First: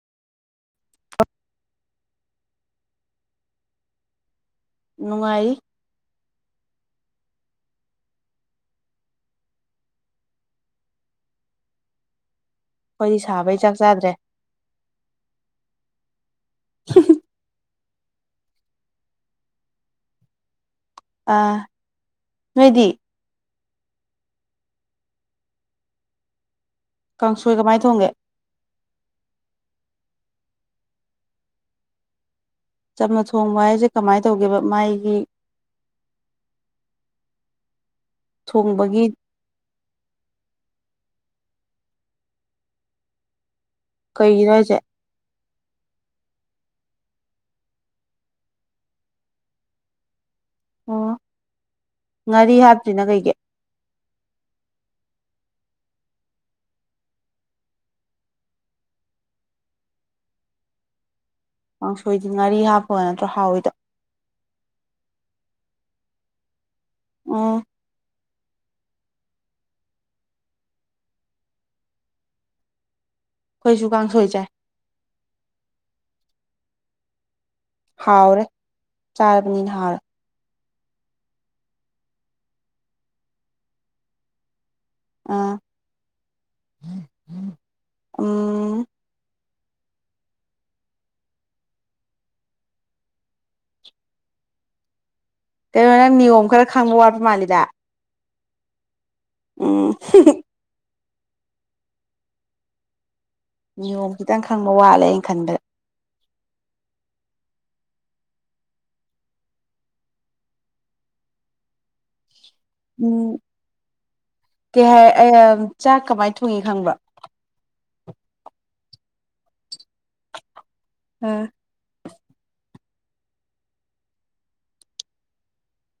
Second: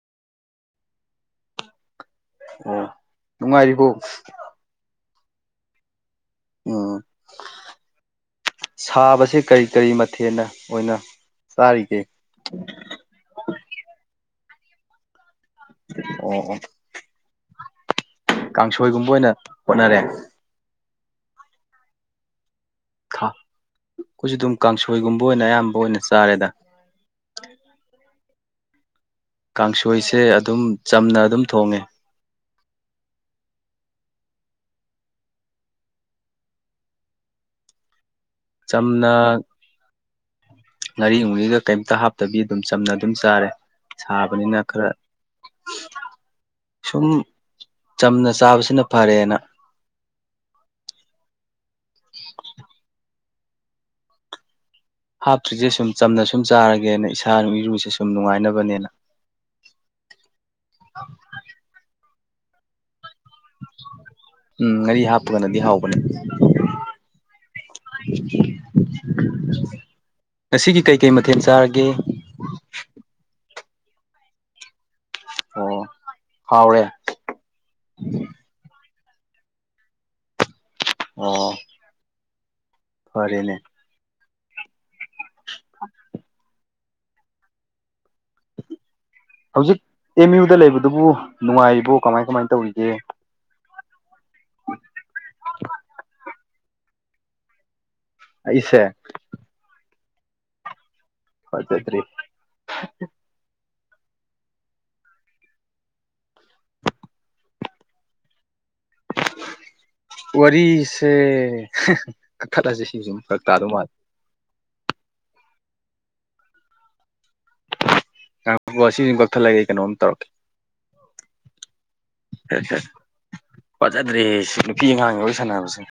[inaudible] ꯑꯣ ꯅꯨꯡꯉꯥꯏꯔꯤꯔꯤꯕꯣ ꯅꯨꯡꯉꯥꯏꯔꯤ ꯑꯣ ꯁꯥꯕꯁꯦ ꯀꯔꯤ ꯀꯔꯤ ꯃꯊꯦꯅ ꯑꯣꯏꯅ ꯆꯥꯔꯤꯒꯦ ꯑꯩꯈꯣꯏꯗꯤ ꯁꯥꯕꯩ ꯆꯥꯛ ꯆꯥꯗ꯭ꯔꯦ ꯑꯣ ꯑꯣ [unintelligible] ꯀꯥꯡꯁꯣꯏꯒꯨꯝꯕ ꯑꯣꯏꯅ ꯍꯣꯠꯅꯔꯦ ꯑ ꯅꯣꯏꯗꯤ ꯈꯥ ꯑꯩꯈꯣꯏꯁꯨ ꯑꯗꯨꯝ ꯀꯥꯡꯁꯣꯏꯒꯨꯝꯕ ꯑꯣꯏꯅ ꯑꯌꯥꯝꯕ ꯑꯣꯏꯅ ꯆꯥꯔꯦꯗ ꯀꯥꯡꯁꯣꯏ ꯀꯃꯥꯏꯅ ꯊꯣꯡꯒꯦ ꯀꯥꯡꯁꯣꯏꯁꯦ ꯑꯗꯨꯝ ꯆꯝꯅ ꯑꯗꯨꯝ ꯊꯣꯡꯉꯦ ꯆꯝꯅ ꯊꯣꯡꯕ ꯍꯥꯏꯁꯦ ꯀꯃꯥꯏꯅ ꯇꯧꯒꯦꯕ ꯃꯥꯏꯒꯤ ꯊꯣꯡꯕꯒꯤ ꯆꯝꯅ ꯉꯥꯔꯤꯃꯨꯅꯤꯒ ꯀꯩꯝꯇ ꯍꯥꯞꯇꯕꯤ ꯑꯗꯨꯝ ꯆꯝꯅ ꯑꯗꯨꯝ ꯆꯥꯔꯦ ꯀꯩꯒꯤꯅꯣ ꯁꯥꯕꯅꯤꯅ ꯍꯥꯏꯁꯦ ꯈꯔ ꯎꯝ ꯁꯨꯝ ꯆꯝꯅ ꯆꯥꯕꯁꯤꯅ ꯐꯔꯦꯅ ꯑꯣ ꯉꯥꯔꯤ ꯍꯥꯞꯇ꯭ꯔꯤꯅ ꯀꯩꯒꯤꯦ ꯍꯥꯞꯇ꯭ꯔꯤꯁꯦ ꯁꯨꯝ ꯆꯝꯅ ꯁꯨꯝ ꯆꯥꯔꯒꯦꯅ ꯏꯁꯥꯅ ꯏꯔꯨꯁꯦ ꯁꯨꯝ ꯅꯨꯡꯉꯥꯏꯅꯕꯅꯦꯅ ꯑ ꯀꯥꯡꯁꯣꯏꯗꯤ ꯉꯥꯔꯤ ꯍꯥꯞꯄ ꯅꯠꯇ꯭ꯔꯣ ꯍꯥꯎꯋꯏꯗ ꯅꯗꯤ ꯍꯥꯎꯕꯅꯤ ꯑ [inaudible] ꯉꯁꯤꯒꯤ ꯀꯩꯀꯩ ꯃꯊꯦꯜ ꯆꯥꯔꯒꯦ ꯑꯩꯈꯣꯏꯁꯨ ꯀꯥꯡ ꯁꯣꯏ ꯆꯥꯏ ꯑꯣ ꯍꯥꯎꯔꯦ ꯍꯥꯎꯔꯦ ꯆꯥꯔꯕꯅꯤꯅ ꯍꯥꯎꯔꯦ ꯑꯣ ꯐꯔꯦꯅꯦ ꯑ ꯎ ꯍꯧꯖꯤꯛ ꯑꯦꯝ ꯌꯨꯗ ꯂꯩꯕꯗꯨꯕꯨ ꯅꯨꯡꯉꯥꯏꯔꯤꯕꯣ ꯀꯃꯥꯏ ꯀꯃꯥꯏꯅ ꯇꯧꯔꯤꯒꯦ ꯀꯩꯅꯣ ꯅꯪ ꯅꯤꯌꯣꯝ ꯈꯔ ꯈꯪꯕ ꯋꯥꯠꯄ ꯃꯥꯜꯂꯤꯗ ꯏꯁꯦ ꯎꯝ ꯍ ꯆꯩ ꯊꯔꯤ ꯅꯤꯌꯣꯝ ꯈꯤꯇꯪ ꯈꯪꯕ ꯋꯥꯠꯂꯦ ꯑꯩꯅ ꯈꯟꯕꯗ ꯋꯥꯔꯤꯁꯦ ꯀꯛꯊꯠꯂꯁꯦ ꯁꯤꯁꯨꯝ ꯎꯝ ꯐꯔꯛ ꯇꯥꯗꯧ ꯃꯥꯜꯂꯦ ꯀꯩ ꯍꯥꯏ ꯆꯥꯛ ꯀꯃꯥꯏ ꯊꯣꯡꯏ ꯈꯪꯕꯔꯣ꯫ ꯉꯥꯏꯈꯣ ꯑꯁꯤꯁꯤꯃꯥ ꯀꯛꯊꯠꯂꯒ ꯑꯩ ꯀꯩꯅꯣꯝ ꯇꯧꯔꯛꯀꯦ ꯑ [unintelligible] ꯐꯖꯗ꯭ꯔꯦ ꯅꯨꯄꯤ ꯑꯉꯥꯡꯉ ꯋꯥꯔꯤ ꯁꯥꯟꯅꯕꯁꯦ